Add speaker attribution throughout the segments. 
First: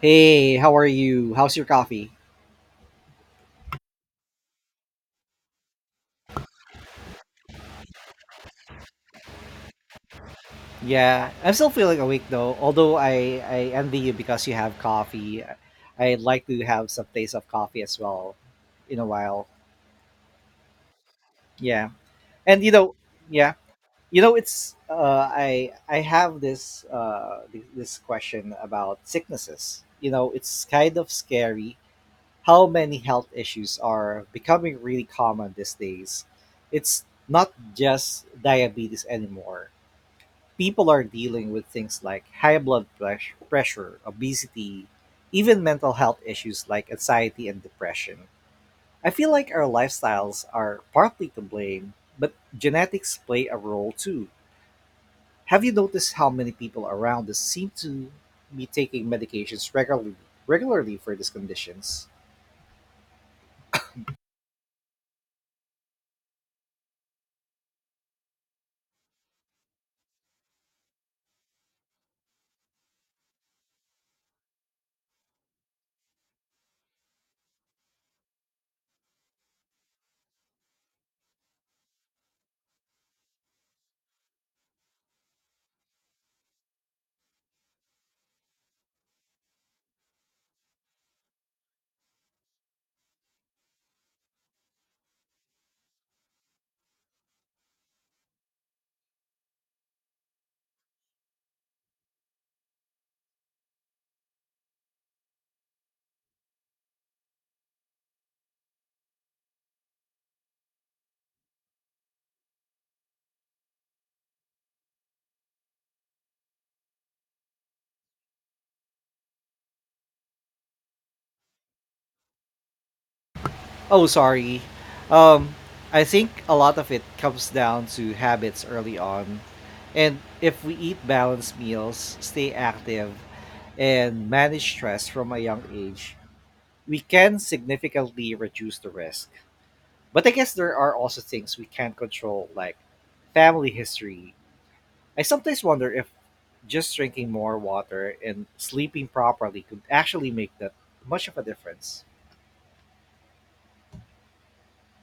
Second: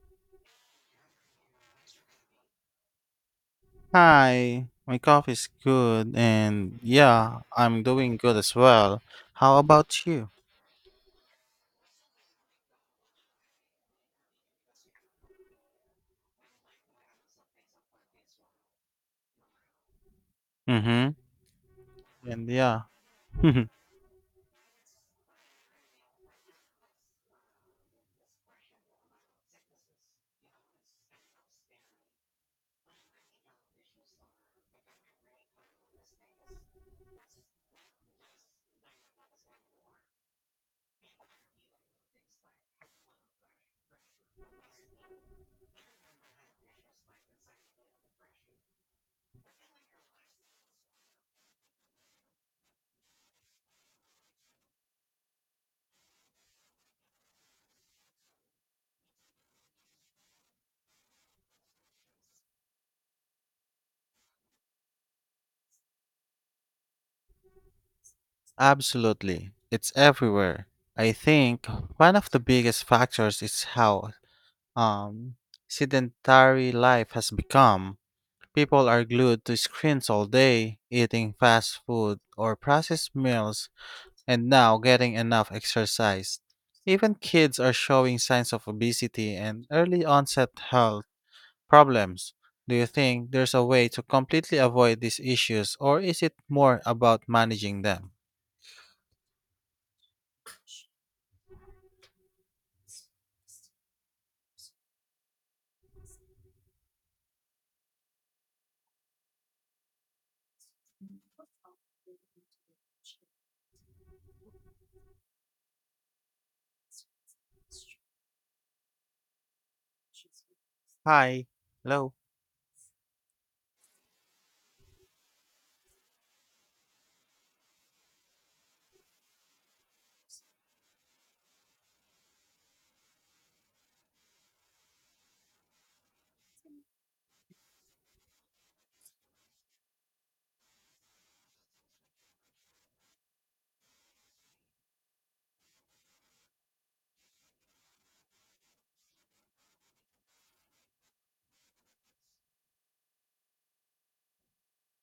Speaker 1: Hey, how are you? How's your coffee?
Speaker 2: Hi, my coffee's good, and yeah, I'm doing good as well. How about you?
Speaker 1: Yeah, I'm still feeling awake though. Although I envy you because you have coffee. I'd like to have some taste of coffee as well in a while.
Speaker 2: Mm-hmm.
Speaker 1: Yeah,
Speaker 2: And
Speaker 1: and you
Speaker 2: yeah,
Speaker 1: know, yeah, you know, it's I have this this question about sicknesses. You know, it's kind of scary how many health issues are becoming really common these days. It's not just diabetes anymore, people are dealing with things like high pressure, obesity, even mental health issues like anxiety and depression. I feel like our lifestyles are partly to blame, but genetics play a role too. Have you noticed how many people around us seem to be taking medications regularly for these conditions?
Speaker 2: absolutely. It's everywhere. I think one of the biggest factors is how um sedentary life has become. People are glued to screens all day, eating fast food or processed meals and now getting enough exercise. Even kids are showing signs of obesity and early onset health problems. Do you think there's a way to completely avoid these issues, or is it more about managing them? Hi. Hello.
Speaker 1: Oh, sorry. Um, I think a lot of it comes down to habits early on. And if we eat balanced meals, stay active, and manage stress from a young age, we can significantly reduce the risk. But I guess there are also things we can't control, like family history. I sometimes wonder if just drinking more water and sleeping properly could actually make that much of a difference.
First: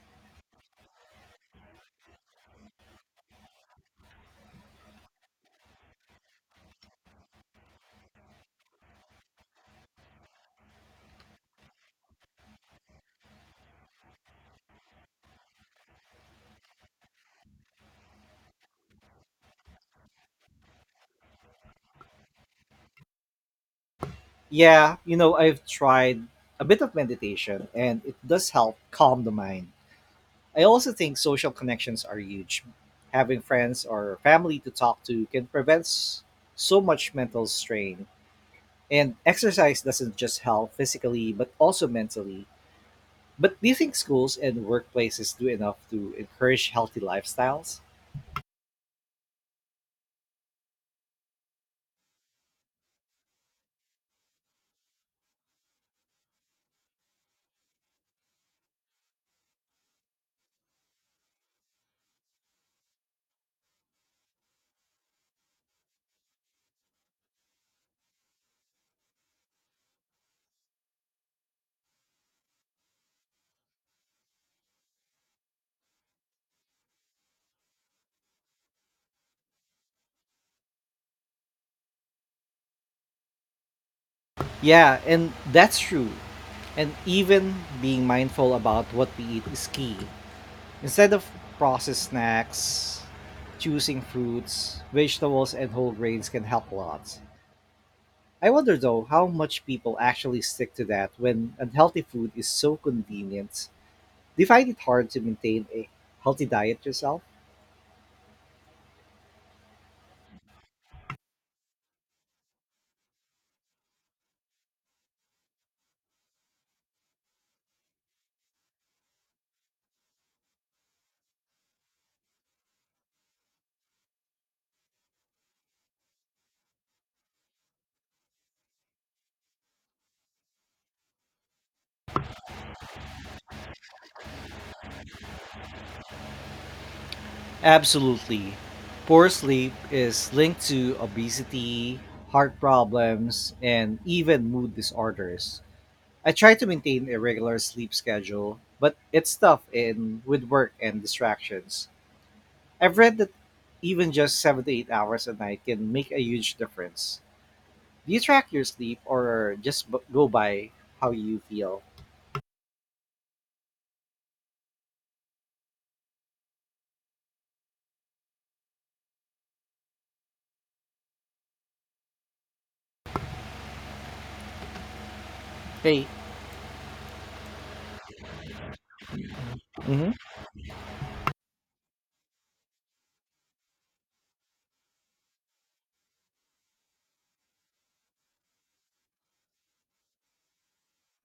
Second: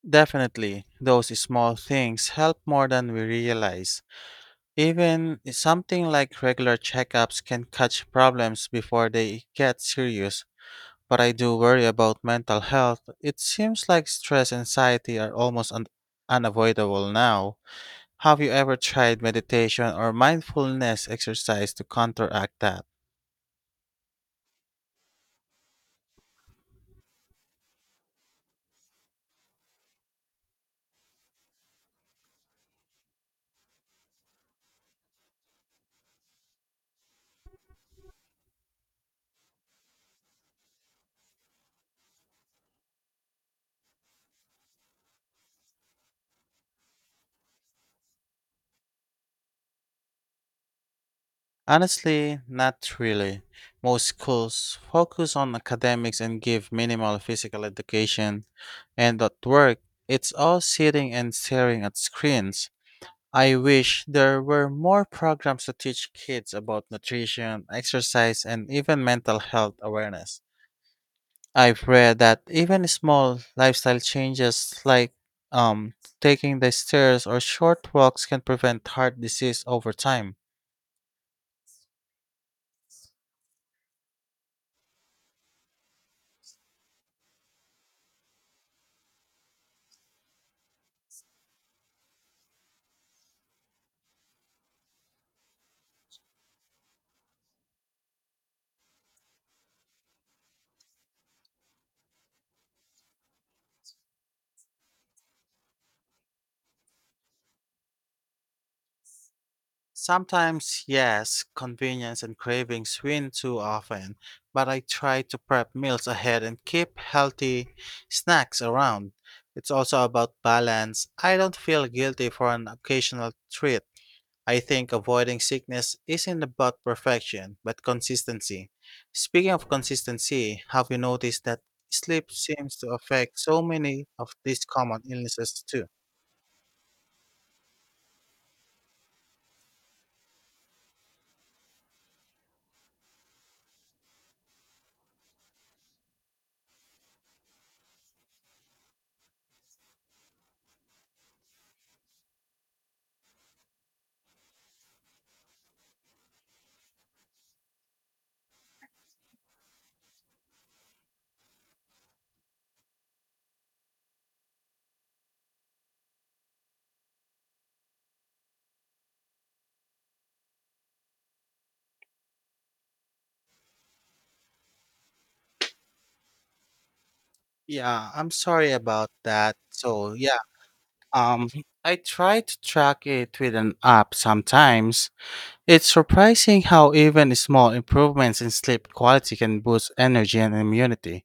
Speaker 2: Definitely, those small things help more than we realize. Even something like regular checkups can catch problems before they get serious. But I do worry about mental health. It seems like stress and anxiety are almost unavoidable now. Have you ever tried meditation or mindfulness exercise to counteract that?
Speaker 1: Yeah, you know, I've tried a bit of meditation and it does help calm the mind. I also think social connections are huge. Having friends or family to talk to can prevent so much mental strain. And exercise doesn't just help physically, but also mentally. But do you think schools and workplaces do enough to encourage healthy lifestyles?
Speaker 2: Honestly, not really. Most schools focus on academics and give minimal physical education, and at work, it's all sitting and staring at screens. I wish there were more programs to teach kids about nutrition, exercise, and even mental health awareness. I've read that even small lifestyle changes like um, taking the stairs or short walks can prevent heart disease over time.
Speaker 1: Yeah, and that's true. And even being mindful about what we eat is key. Instead of processed snacks, choosing fruits, vegetables, and whole grains can help a lot. I wonder though how much people actually stick to that when unhealthy food is so convenient. Do you find it hard to maintain a healthy diet yourself?
Speaker 2: Sometimes, yes, convenience and cravings win too often, but I try to prep meals ahead and keep healthy snacks around. It's also about balance. I don't feel guilty for an occasional treat. I think avoiding sickness isn't about perfection, but consistency. Speaking of consistency, have you noticed that sleep seems to affect so many of these common illnesses too?
Speaker 1: Absolutely. Poor sleep is linked to obesity, heart problems, and even mood disorders. I try to maintain a regular sleep schedule, but it's tough in with work and distractions. I've read that even just 7 to 8 hours a night can make a huge difference. Do you track your sleep or just go by how you feel? Hey,
Speaker 2: Yeah, I'm sorry about that.
Speaker 1: mhm.
Speaker 2: So, yeah. Um, I try to track it with an app sometimes. It's surprising how even small improvements in sleep quality can boost energy and immunity.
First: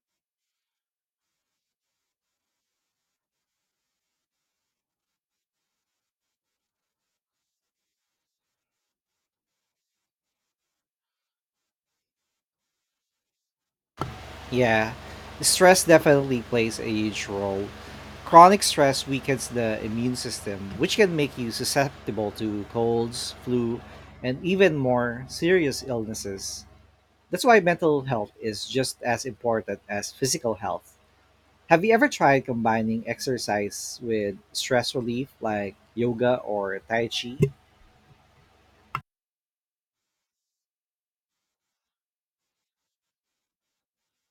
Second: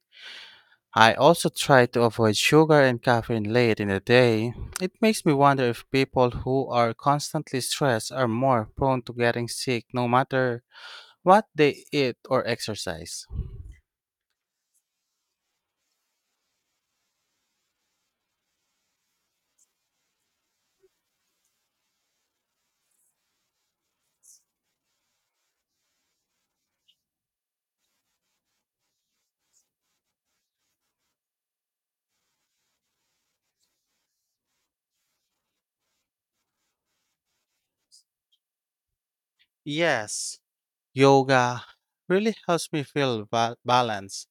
Speaker 2: I also try to avoid sugar and caffeine late in the day. It makes me wonder if people who are constantly stressed are more prone to getting sick no matter what they eat or exercise.
Speaker 1: Yeah, stress definitely plays a huge role. Chronic stress weakens the immune system, which can make you susceptible to colds, flu, and even more serious illnesses. That's why mental health is just as important as physical health. Have you ever tried combining exercise with stress relief like yoga or tai chi?
Speaker 2: Yes, yoga really helps me feel balanced.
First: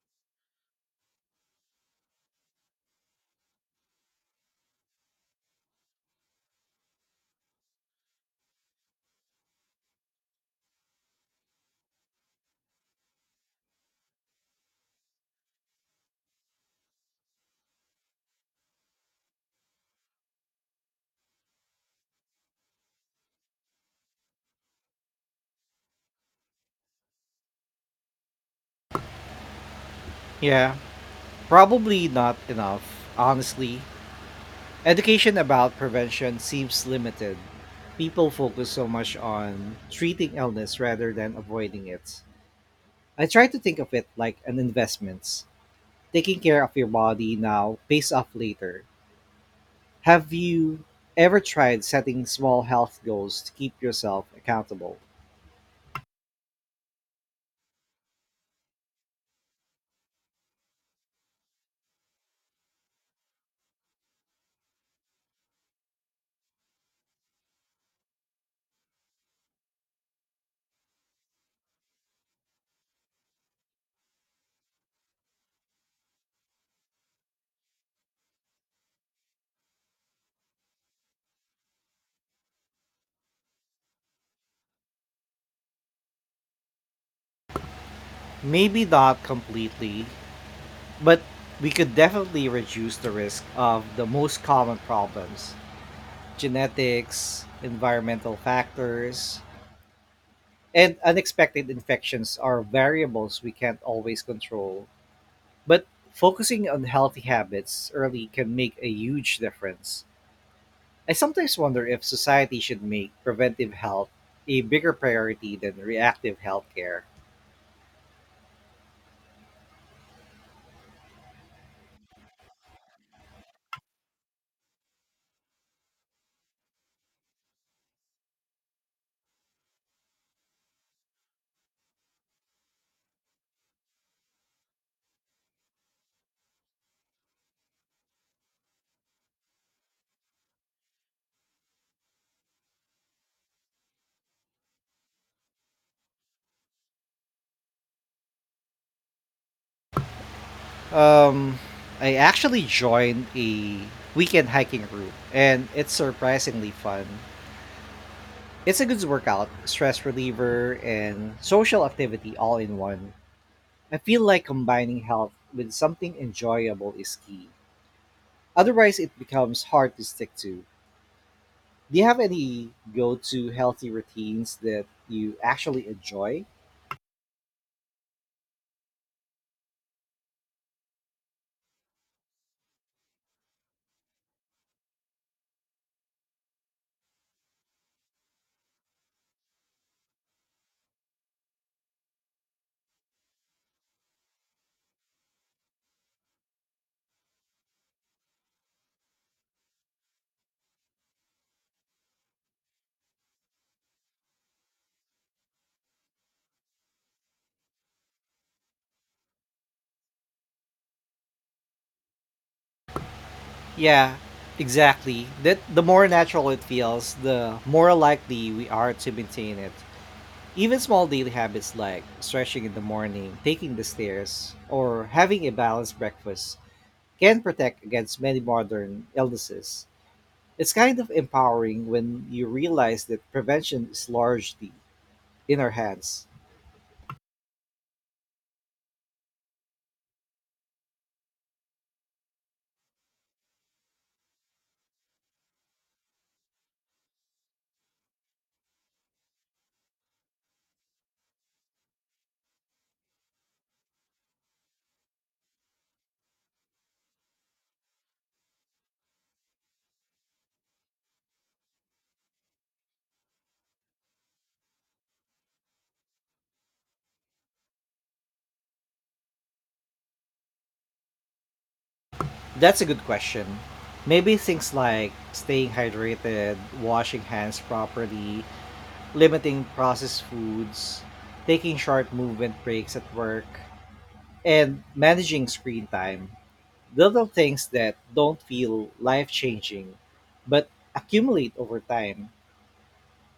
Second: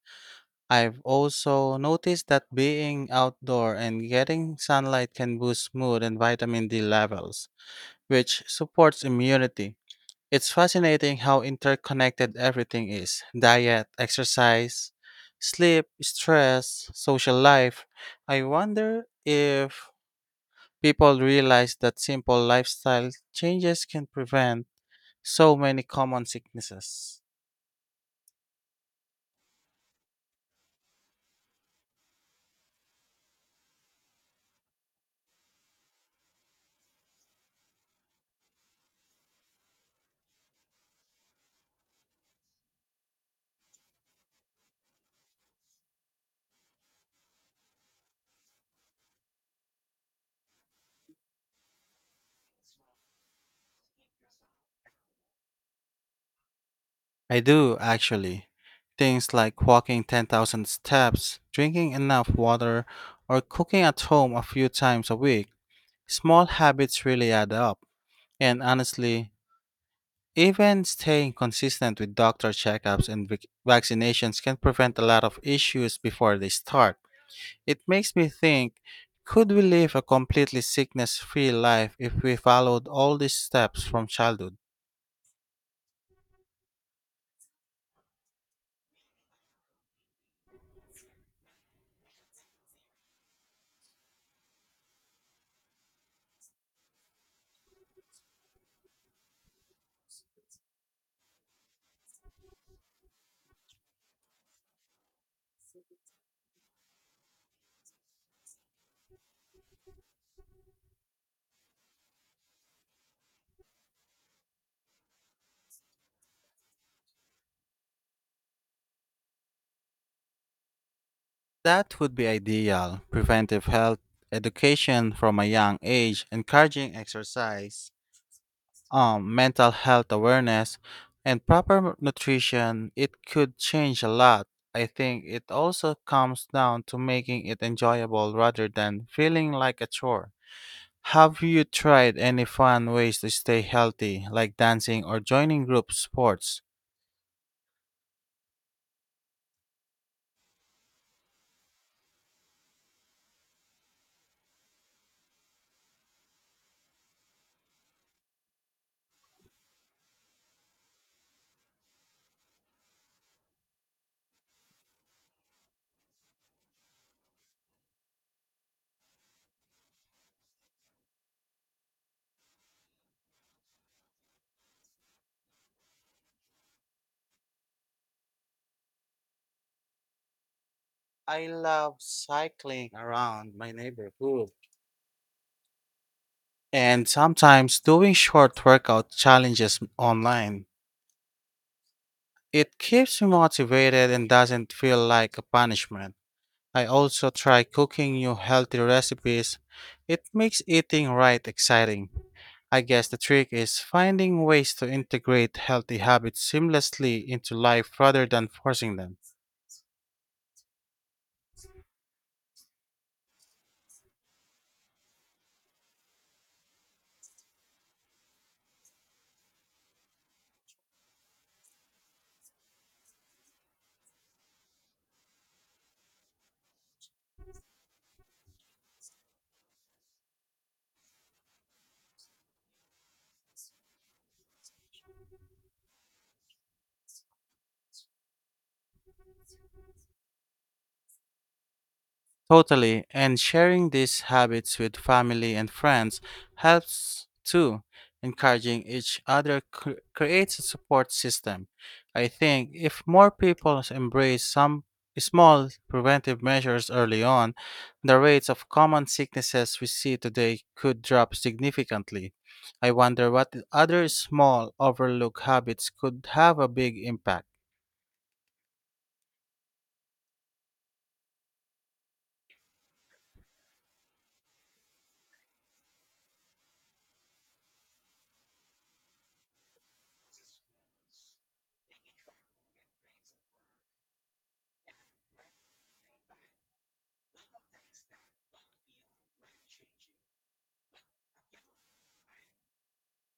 Speaker 2: I've also noticed that being outdoor and getting sunlight can boost mood and vitamin D levels, which supports immunity. It's fascinating how interconnected everything is: diet, exercise, sleep, stress, social life. I wonder if people realize that simple lifestyle changes can prevent so many common sicknesses.
Speaker 1: Yeah, probably not enough, honestly. Education about prevention seems limited. People focus so much on treating illness rather than avoiding it. I try to think of it like an investment. Taking care of your body now pays off later. Have you ever tried setting small health goals to keep yourself accountable?
Speaker 2: I do, actually. Things like walking 10,000 steps, drinking enough water, or cooking at home a few times a week. Small habits really add up. And honestly, even staying consistent with doctor checkups and vaccinations can prevent a lot of issues before they start. It makes me think, could we live a completely sickness free life if we followed all these steps from childhood?
Speaker 1: Maybe not completely, but we could definitely reduce the risk of the most common problems, genetics, environmental factors, and unexpected infections are variables we can't always control. But focusing on healthy habits early can make a huge difference. I sometimes wonder if society should make preventive health a bigger priority than reactive healthcare.
Speaker 2: That would be ideal. Preventive health education from a young age, encouraging exercise, mental health awareness, and proper nutrition, it could change a lot. I think it also comes down to making it enjoyable rather than feeling like a chore. Have you tried any fun ways to stay healthy, like dancing or joining group sports?
Speaker 1: Um, I actually joined a weekend hiking group, and it's surprisingly fun. It's a good workout, stress reliever, and social activity all in one. I feel like combining health with something enjoyable is key. Otherwise, it becomes hard to stick to. Do you have any go to healthy routines that you actually enjoy?
Speaker 2: I love cycling around my neighborhood and sometimes doing short workout challenges online. It keeps me motivated and doesn't feel like a punishment. I also try cooking new healthy recipes. It makes eating right exciting. I guess the trick is finding ways to integrate healthy habits seamlessly into life rather than forcing them.
Speaker 1: Yeah, exactly. That the more natural it feels, the more likely we are to maintain it. Even small daily habits like stretching in the morning, taking the stairs, or having a balanced breakfast can protect against many modern illnesses. It's kind of empowering when you realize that prevention is largely in our hands.
Speaker 2: Totally, and sharing these habits with family and friends helps too. Encouraging each other creates a support system. I think if more people embrace some small preventive measures early on, the rates of common sicknesses we see today could drop significantly. I wonder what other small overlooked habits could have a big impact.
Speaker 1: That's a good question. Maybe things like staying hydrated, washing hands properly, limiting processed foods, taking short movement breaks at work, and managing screen time. Little things that don't feel life changing but accumulate over time.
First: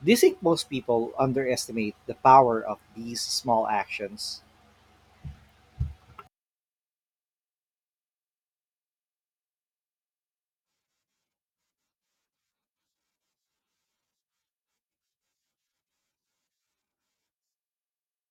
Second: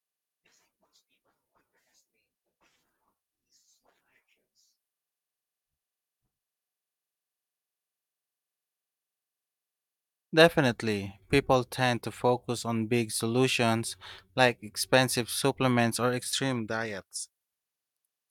Speaker 1: Do you think most people underestimate the power of these small actions?
Speaker 2: Definitely, people tend to focus on big solutions like expensive supplements or extreme diets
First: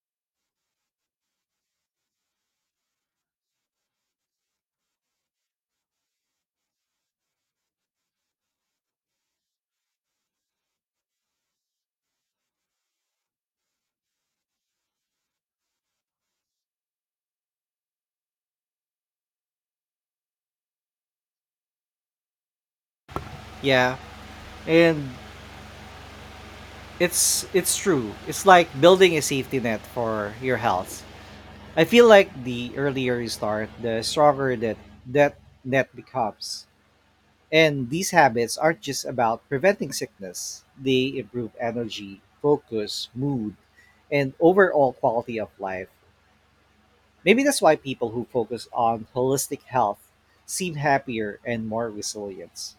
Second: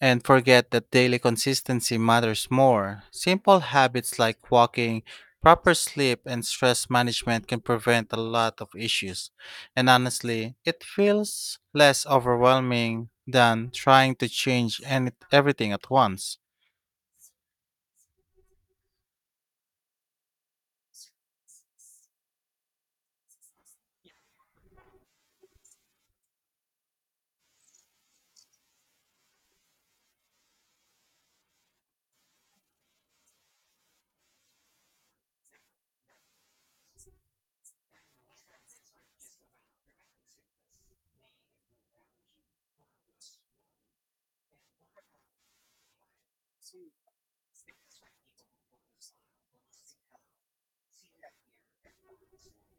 Speaker 2: and forget that daily consistency matters more. Simple habits like walking, proper sleep, and stress management can prevent a lot of issues. And honestly, it feels less overwhelming than trying to change everything at once.
Speaker 1: Yeah, and it's true. It's like building a safety net for your health. I feel like the earlier you start, the stronger that net becomes. And these habits aren't just about preventing sickness. They improve energy, focus, mood, and overall quality of life. Maybe that's why people who focus on holistic health seem happier and more resilient.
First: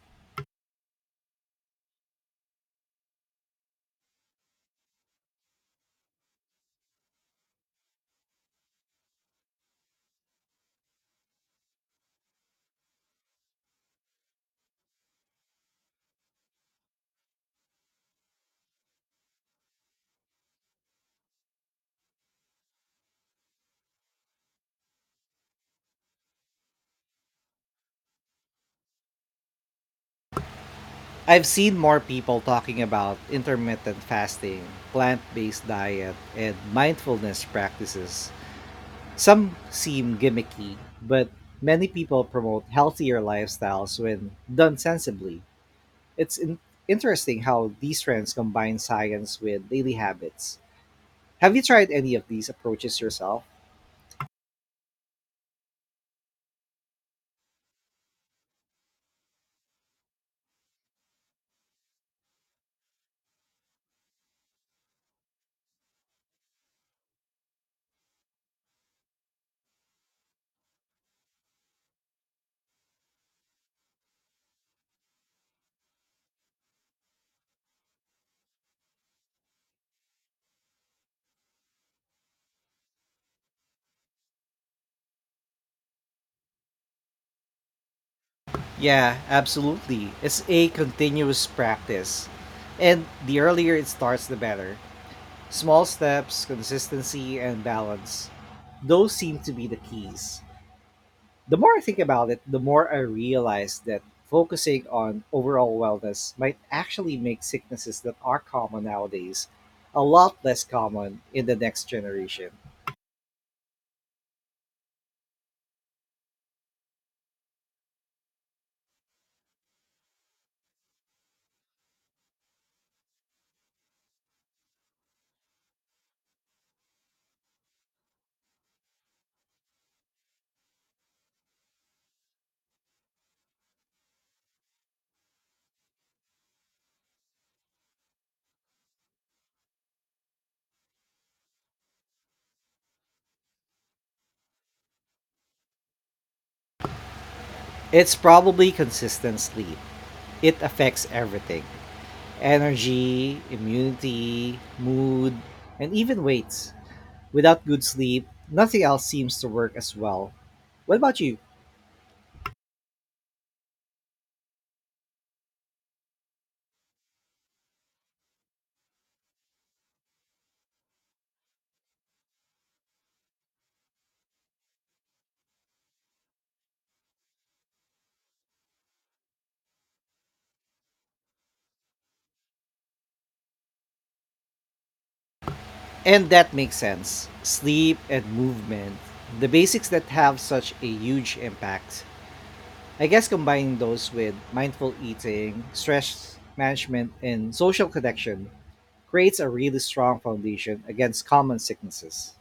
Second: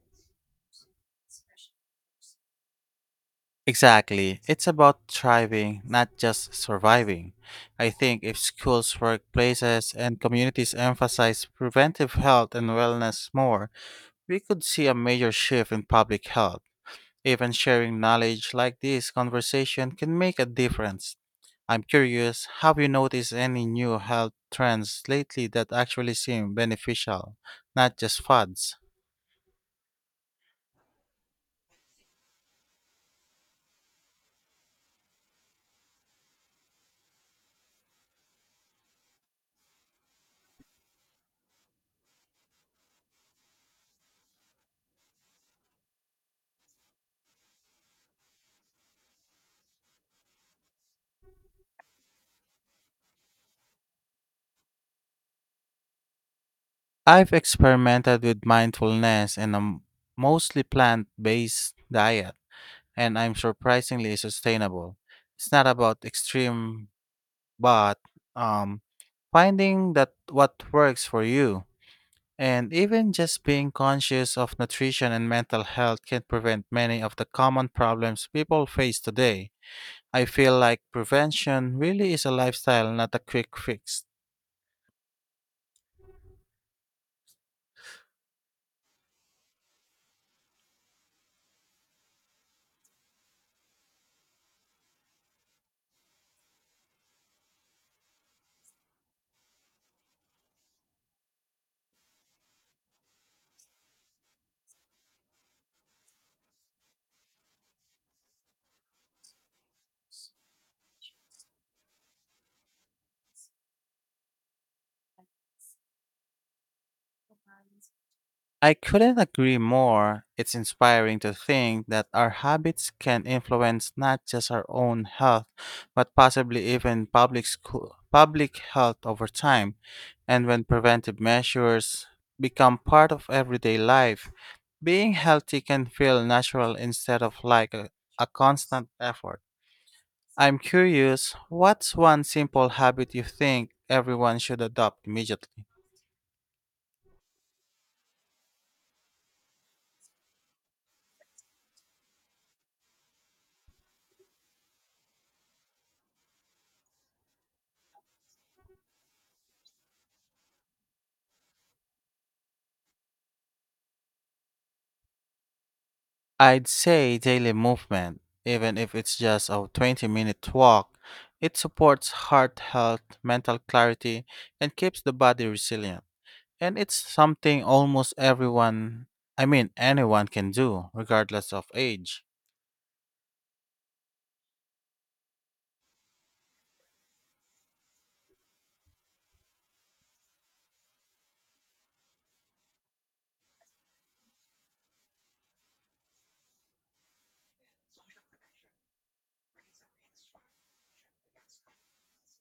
Speaker 2: Exactly. It's about thriving, not just surviving. I think if schools, workplaces, and communities emphasize preventive health and wellness more, we could see a major shift in public health. Even sharing knowledge like this conversation can make a difference. I'm curious, have you noticed any new health trends lately that actually seem beneficial, not just fads?
Speaker 1: I've seen more people talking about intermittent fasting, plant based diet, and mindfulness practices. Some seem gimmicky, but many people promote healthier lifestyles when done sensibly. It's interesting how these trends combine science with daily habits. Have you tried any of these approaches yourself?
Speaker 2: I've experimented with mindfulness and mostly plant based diet, and I'm surprisingly sustainable. It's not about extreme, but um, finding that what works for you. And even just being conscious of nutrition and mental health can prevent many of the common problems people face today. I feel like prevention really is a lifestyle, not a quick fix.
Speaker 1: Yeah, absolutely. It's a continuous practice. And the earlier it starts, the better. Small steps, consistency, and balance. Those seem to be the keys. The more I think about it, the more I realize that focusing on overall wellness might actually make sicknesses that are common nowadays a lot less common in the next generation.
Speaker 2: I couldn't agree more. It's inspiring to think that our habits can influence not just our own health, but possibly even public school, public health over time. And when preventive measures become part of everyday life, being healthy can feel natural instead of like a constant effort. I'm curious, what's one simple habit you think everyone should adopt immediately?
Speaker 1: It's probably consistent sleep, it affects everything. Energy, immunity, mood, and even weight. Without good sleep, nothing else seems to work as well. What about you?
Speaker 2: I'd say daily movement, even if it's just a 20-minute walk. It supports heart health, mental clarity, and keeps the body resilient. And it's something almost everyone, I mean, anyone can do, regardless of age.
Speaker 1: And that makes sense. Sleep and movement, the basics that have such a huge impact. I guess combining those with mindful eating, stress management, and social connection creates a really strong foundation against common sicknesses.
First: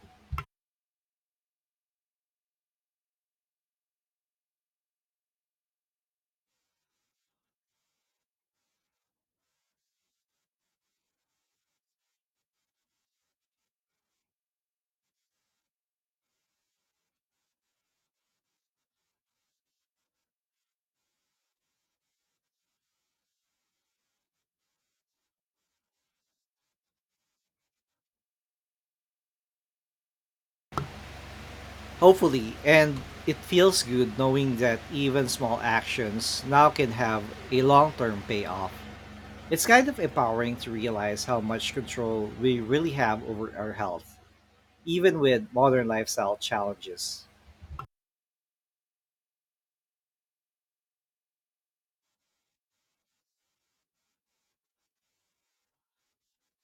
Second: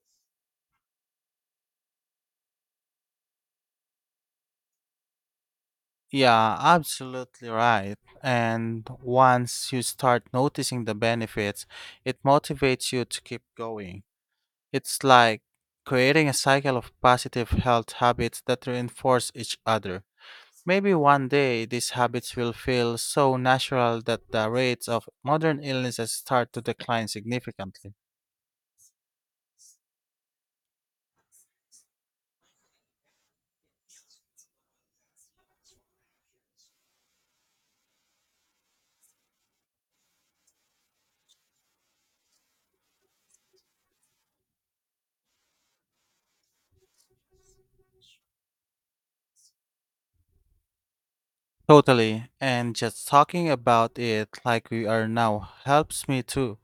Speaker 2: Yeah, absolutely right. And once you start noticing the benefits, it motivates you to keep going. It's like creating a cycle of positive health habits that reinforce each other. Maybe one day these habits will feel so natural that the rates of modern illnesses start to decline significantly.
Speaker 1: Hopefully, and it feels good knowing that even small actions now can have a long term payoff. It's kind of empowering to realize how much control we really have over our health, even with modern lifestyle challenges.
Speaker 2: Totally, and just talking about it like we are now helps me too.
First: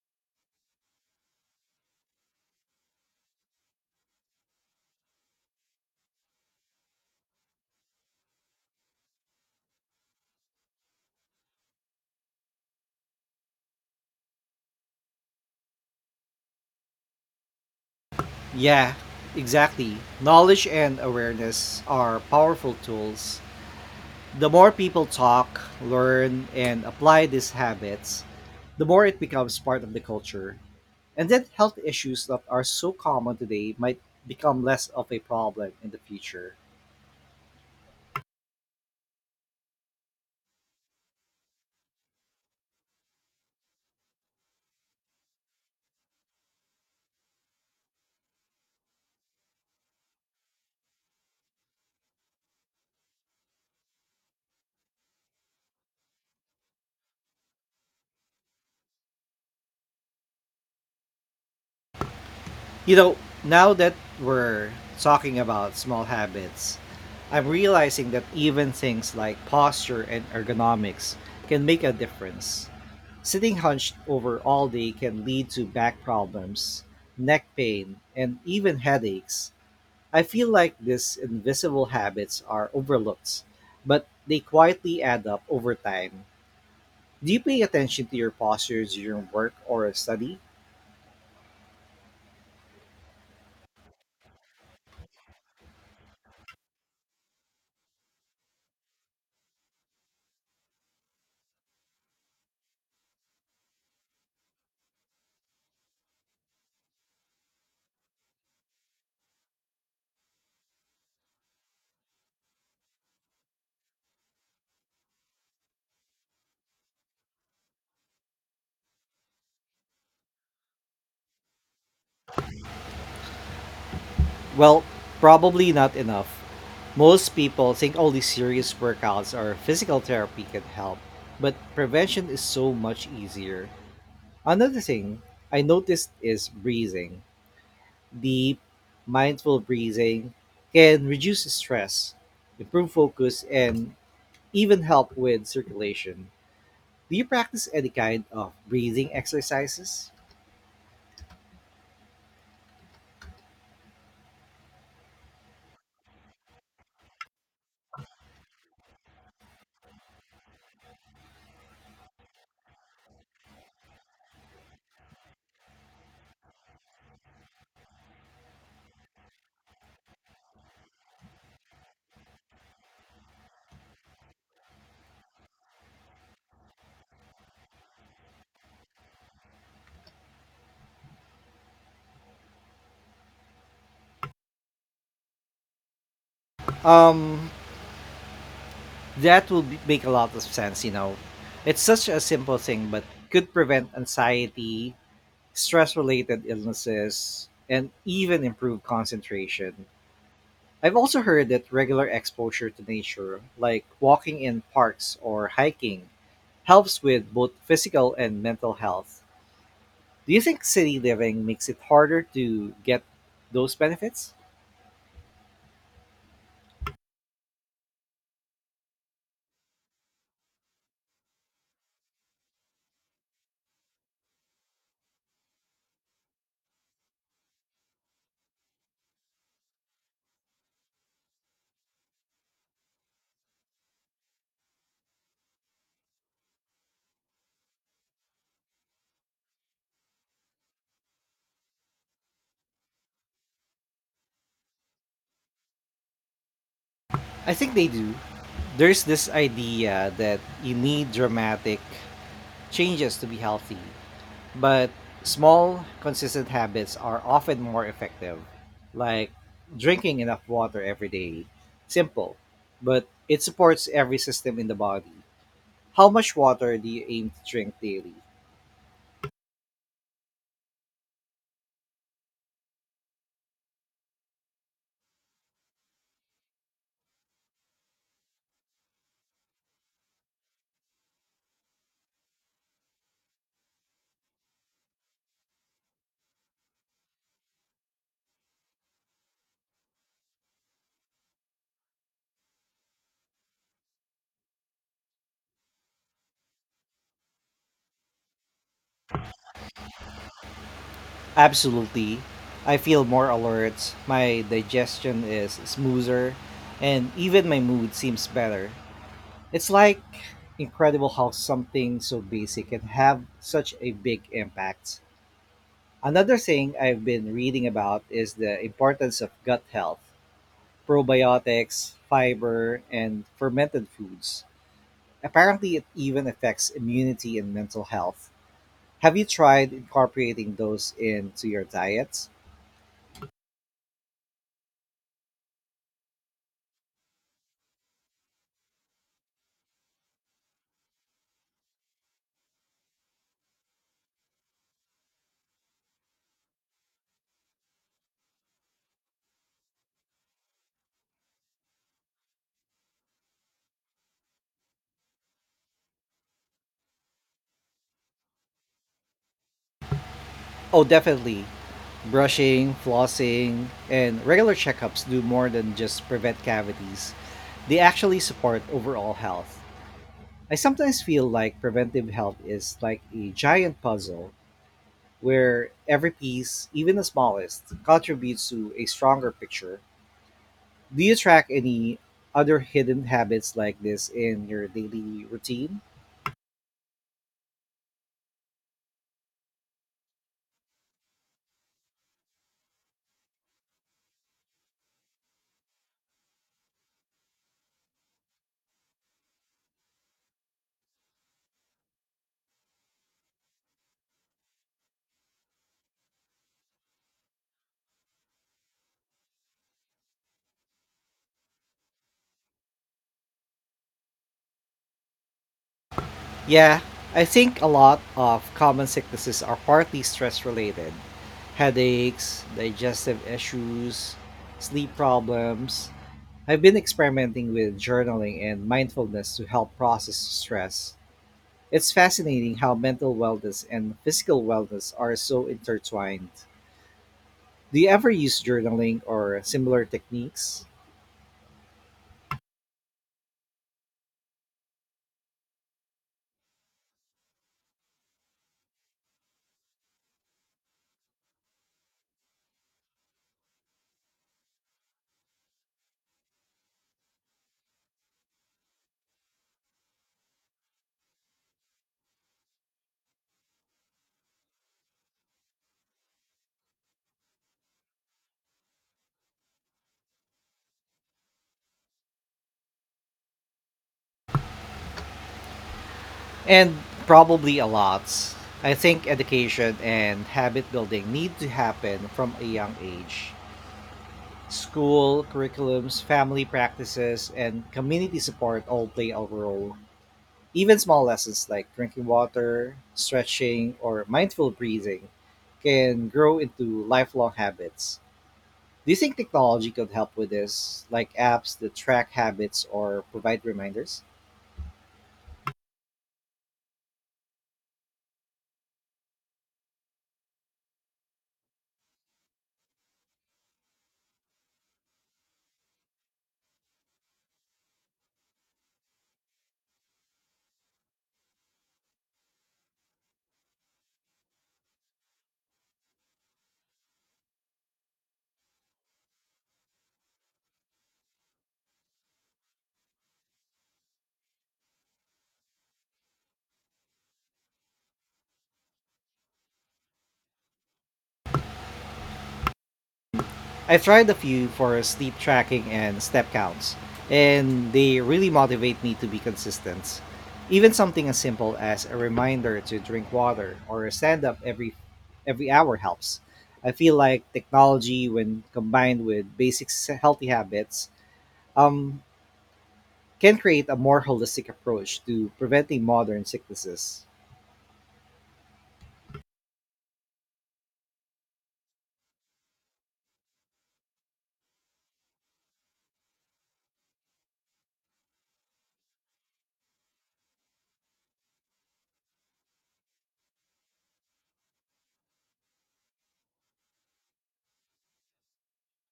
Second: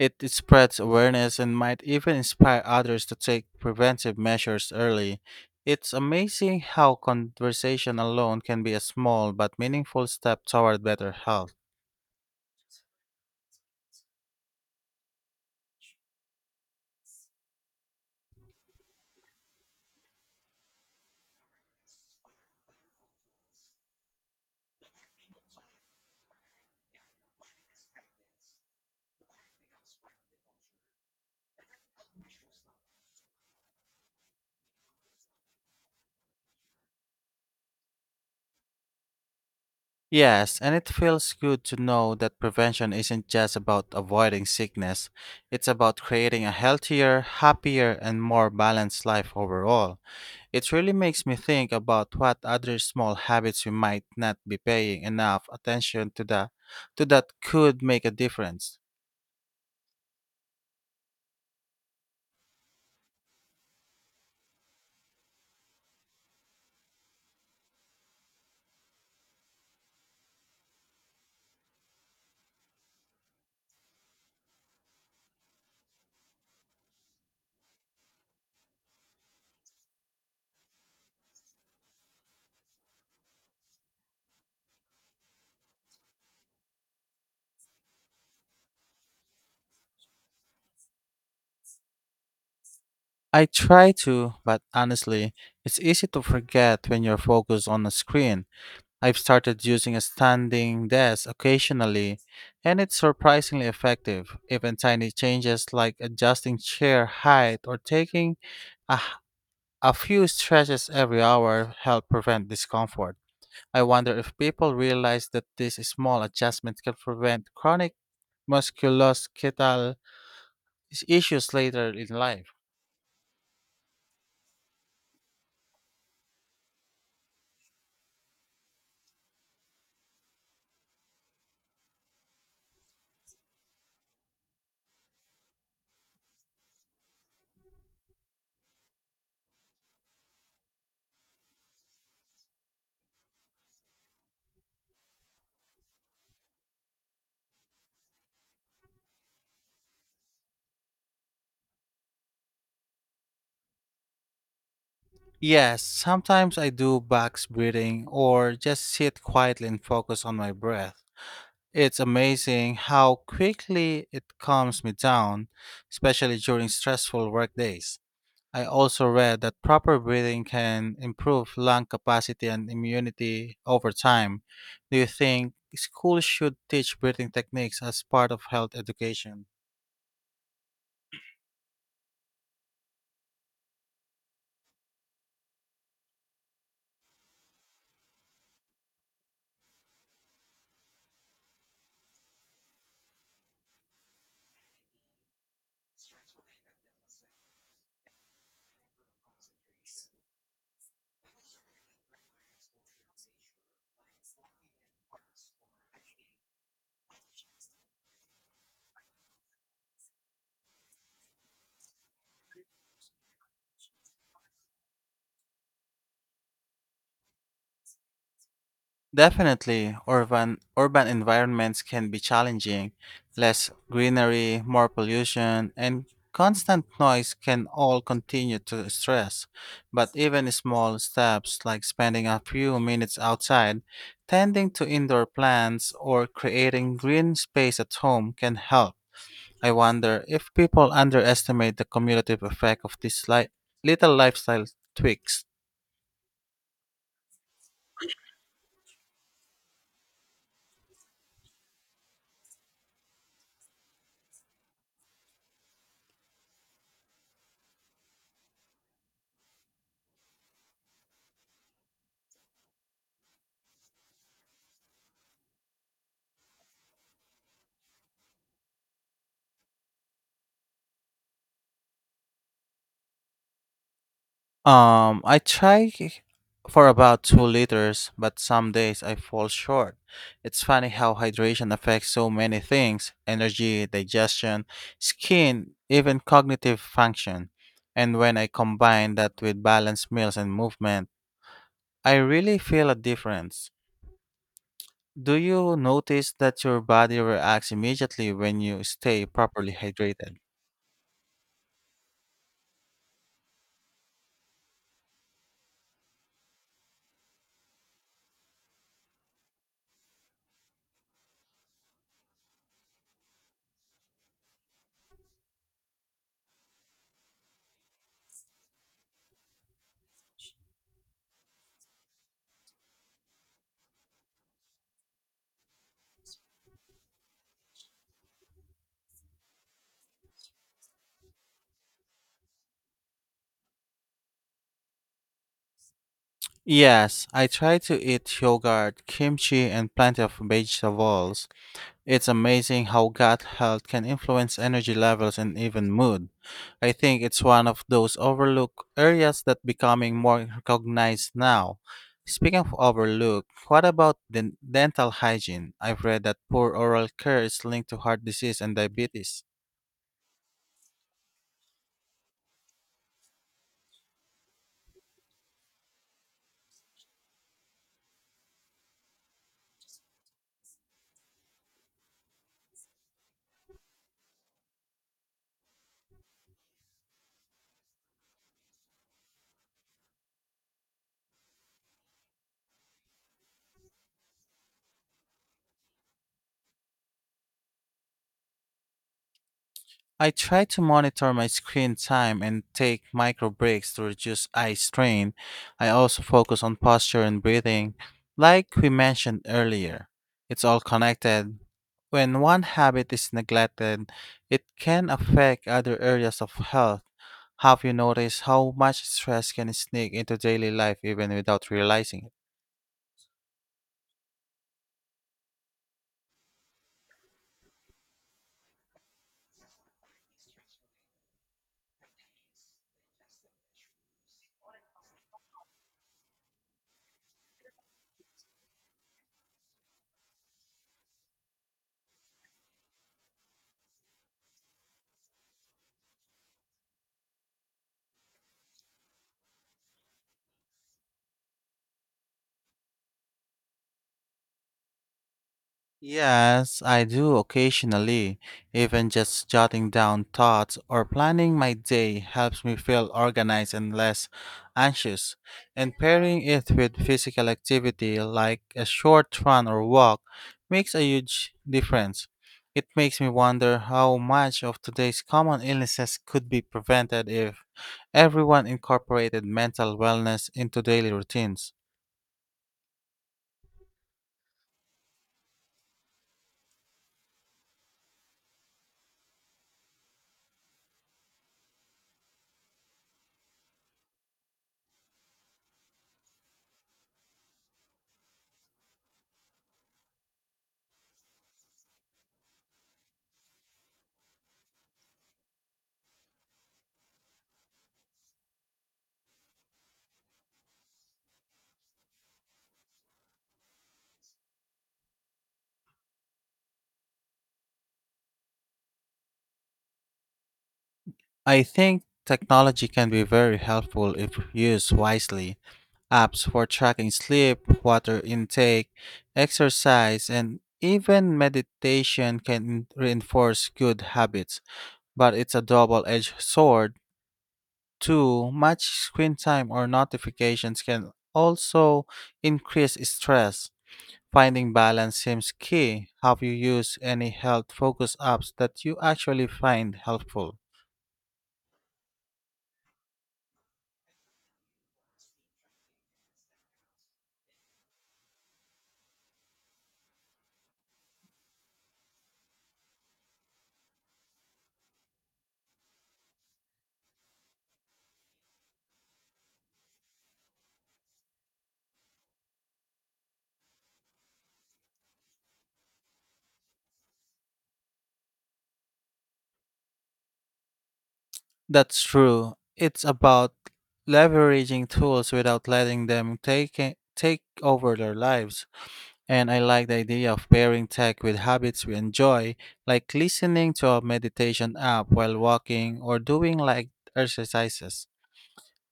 Speaker 2: It spreads awareness and might even inspire others to take preventive measures early. It's amazing how conversation alone can be a small but meaningful step toward better health.
Speaker 1: Yeah, exactly. Knowledge and awareness are powerful tools. The more people talk, learn, and apply these habits, the more it becomes part of the culture. And then health issues that are so common today might become less of a problem in the future.
Speaker 2: Yes, and it feels good to know that prevention isn't just about avoiding sickness. It's about creating a healthier, happier, and more balanced life overall. It really makes me think about what other small habits we might not be paying enough attention to that could make a difference.
Speaker 1: You know, now that we're talking about small habits, I'm realizing that even things like posture and ergonomics can make a difference. Sitting hunched over all day can lead to back problems, neck pain, and even headaches. I feel like these invisible habits are overlooked, but they quietly add up over time. Do you pay attention to your posture during work or study?
Speaker 2: I try to, but honestly, it's easy to forget when you're focused on a screen. I've started using a standing desk occasionally, and it's surprisingly effective. Even tiny changes like adjusting chair height or taking a, h- a few stretches every hour help prevent discomfort. I wonder if people realize that these small adjustments can prevent chronic musculoskeletal issues later in life.
Speaker 1: Well, probably not enough. Most people think only serious workouts or physical therapy can help, but prevention is so much easier. Another thing I noticed is breathing. Deep, mindful breathing can reduce stress, improve focus, and even help with circulation. Do you practice any kind of breathing exercises?
Speaker 2: Yes, sometimes I do box breathing or just sit quietly and focus on my breath. It's amazing how quickly it calms me down, especially during stressful work days. I also read that proper breathing can improve lung capacity and immunity over time. Do you think schools should teach breathing techniques as part of health education?
Speaker 1: Um, that will make a lot of sense, you know. It's such a simple thing, but could prevent anxiety, stress related illnesses, and even improve concentration. I've also heard that regular exposure to nature, like walking in parks or hiking, helps with both physical and mental health. Do you think city living makes it harder to get those benefits?
Speaker 2: Definitely, urban environments can be challenging. Less greenery, more pollution, and constant noise can all continue to stress. But even small steps like spending a few minutes outside, tending to indoor plants, or creating green space at home can help. I wonder if people underestimate the cumulative effect of these little lifestyle tweaks.
Speaker 1: I think they do. There's this idea that you need dramatic changes to be healthy, but small, consistent habits are often more effective, like drinking enough water every day. Simple, but it supports every system in the body. How much water do you aim to drink daily?
Speaker 2: I try for about 2 liters, but some days I fall short. It's funny how hydration affects so many things: energy, digestion, skin, even cognitive function. And when I combine that with balanced meals and movement, I really feel a difference. Do you notice that your body reacts immediately when you stay properly hydrated?
Speaker 1: Absolutely. I feel more alert, my digestion is smoother, and even my mood seems better. It's like incredible how something so basic can have such a big impact. Another thing I've been reading about is the importance of gut health, probiotics, fiber, and fermented foods. Apparently, it even affects immunity and mental health. Have you tried incorporating those into your diet?
Speaker 2: Yes, I try to eat yogurt, kimchi, and plenty of vegetables. It's amazing how gut health can influence energy levels and even mood. I think it's one of those overlooked areas that becoming more recognized now. Speaking of overlook, what about dental hygiene? I've read that poor oral care is linked to heart disease and diabetes.
Speaker 1: Oh, definitely. Brushing, flossing, and regular checkups do more than just prevent cavities. They actually support overall health. I sometimes feel like preventive health is like a giant puzzle where every piece, even the smallest, contributes to a stronger picture. Do you track any other hidden habits like this in your daily routine?
Speaker 2: I try to monitor my screen time and take micro breaks to reduce eye strain. I also focus on posture and breathing, like we mentioned earlier. It's all connected. When one habit is neglected, it can affect other areas of health. Have you noticed how much stress can sneak into daily life even without realizing it?
Speaker 1: Yeah, I think a lot of common sicknesses are partly stress related, headaches, digestive issues, sleep problems. I've been experimenting with journaling and mindfulness to help process stress. It's fascinating how mental wellness and physical wellness are so intertwined. Do you ever use journaling or similar techniques?
Speaker 2: Yes, I do occasionally. Even just jotting down thoughts or planning my day helps me feel organized and less anxious. And pairing it with physical activity like a short run or walk makes a huge difference. It makes me wonder how much of today's common illnesses could be prevented if everyone incorporated mental wellness into daily routines.
Speaker 1: And probably a lot. I think education and habit building need to happen from a young age. School, curriculums, family practices, and community support all play a role. Even small lessons like drinking water, stretching, or mindful breathing can grow into lifelong habits. Do you think technology could help with this, like apps that track habits or provide reminders?
Speaker 2: I think technology can be very helpful if used wisely. Apps for tracking sleep, water intake, exercise, and even meditation can reinforce good habits, but it's a double edged sword. Too much screen time or notifications can also increase stress. Finding balance seems key. Have you used any health focused apps that you actually find helpful?
Speaker 1: I've tried a few for sleep tracking and step counts, and they really motivate me to be consistent. Even something as simple as a reminder to drink water or stand up every hour helps. I feel like technology, when combined with healthy habits, um, can create a more holistic approach to preventing modern sicknesses.
Speaker 2: That's true. It's about leveraging tools without letting them take over their lives. And I like the idea of pairing tech with habits we enjoy, like listening to a meditation app while walking or doing light exercises.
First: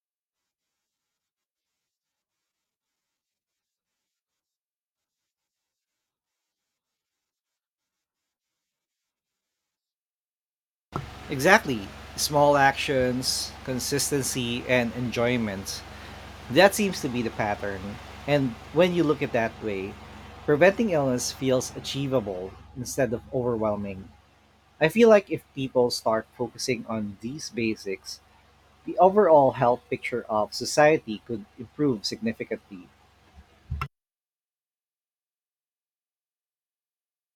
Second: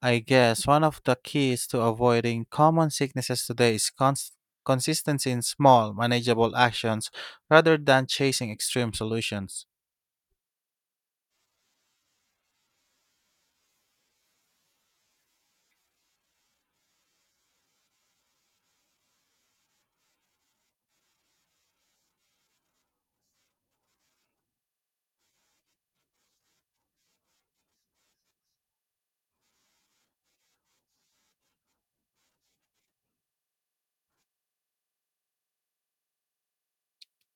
Speaker 2: I guess one of the keys to avoiding common sicknesses today is consistency in small, manageable actions rather than chasing extreme solutions.
Speaker 1: Exactly. Small actions, consistency, and enjoyment. That seems to be the pattern. And when you look at that way, preventing illness feels achievable instead of overwhelming. I feel like if people start focusing on these basics, the overall health picture of society could improve significantly.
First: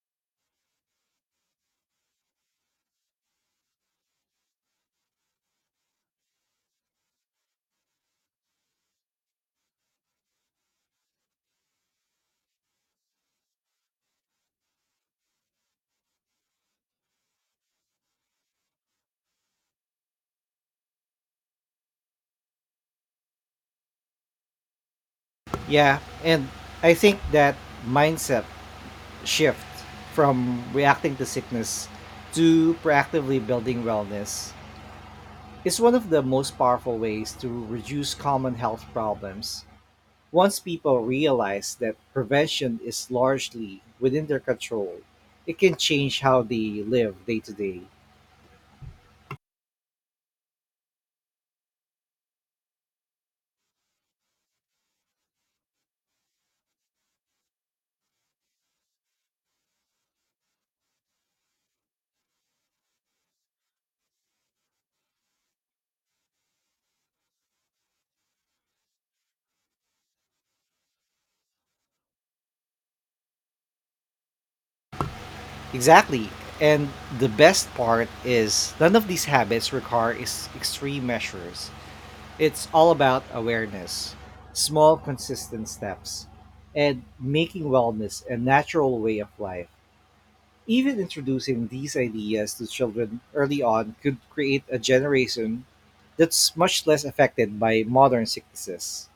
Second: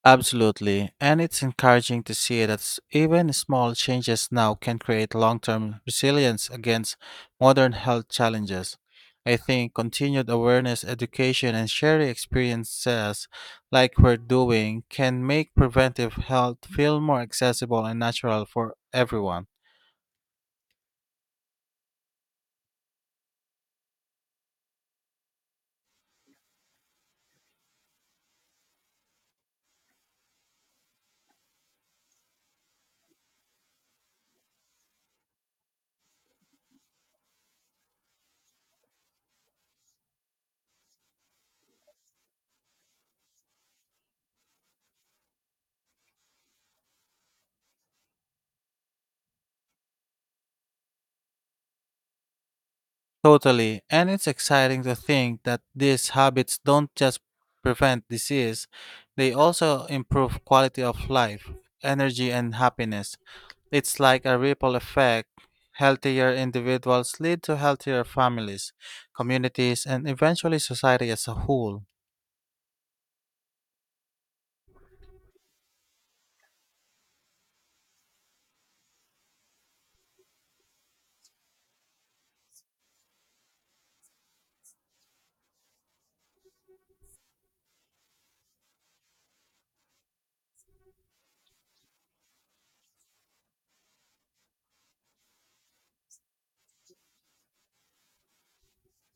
Speaker 2: Absolutely, and it's encouraging to see that even small changes now can create long term resilience against modern health challenges. I think continued awareness, education, and sharing experiences like we're doing can make preventive health feel more accessible and natural for everyone.
Speaker 1: Yeah, and I think that mindset shift from reacting to sickness to proactively building wellness is one of the most powerful ways to reduce common health problems. Once people realize that prevention is largely within their control, it can change how they live day to day.
Speaker 2: Totally, and it's exciting to think that these habits don't just prevent disease, they also improve quality of life, energy, and happiness. It's like a ripple effect. Healthier individuals lead to healthier families, communities, and eventually society as a whole.
Speaker 1: Exactly, and the best part is none of these habits require is extreme measures. It's all about awareness, small consistent steps, and making wellness a natural way of life. Even introducing these ideas to children early on could create a generation that's much less affected by modern sicknesses.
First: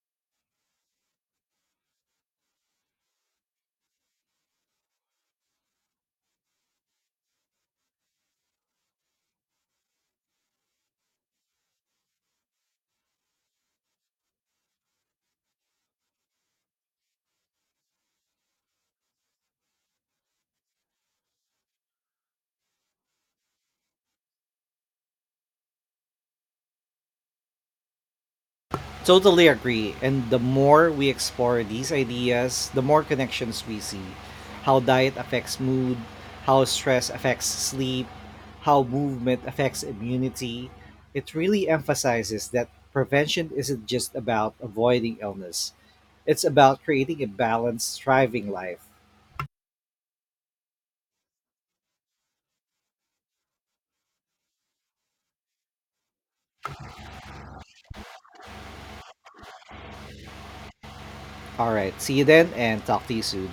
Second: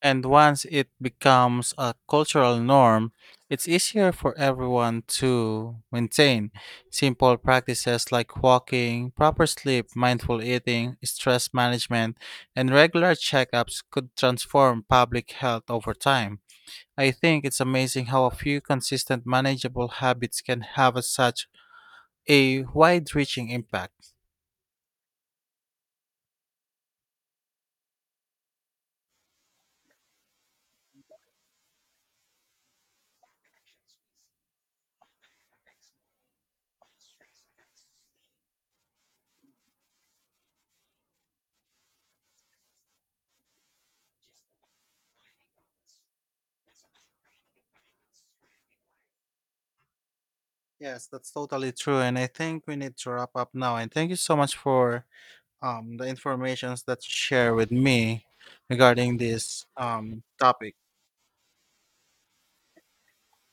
Speaker 2: And once it becomes a cultural norm, it's easier for everyone to maintain simple practices like walking, proper sleep, mindful eating, stress management, and regular checkups could transform public health over time. I think it's amazing how a few consistent, manageable habits can have a such a wide reaching impact.
Speaker 1: Totally agree. And the more we explore these ideas, the more connections we see. How diet affects mood, how stress affects sleep, how movement affects immunity. It really emphasizes that prevention isn't just about avoiding illness, it's about creating a balanced, thriving life.
Speaker 2: Yes, that's totally true. And I think we need to wrap up now. And thank you so much for the informations that you share with me regarding this topic.
Speaker 1: All right. See you then and talk to you soon.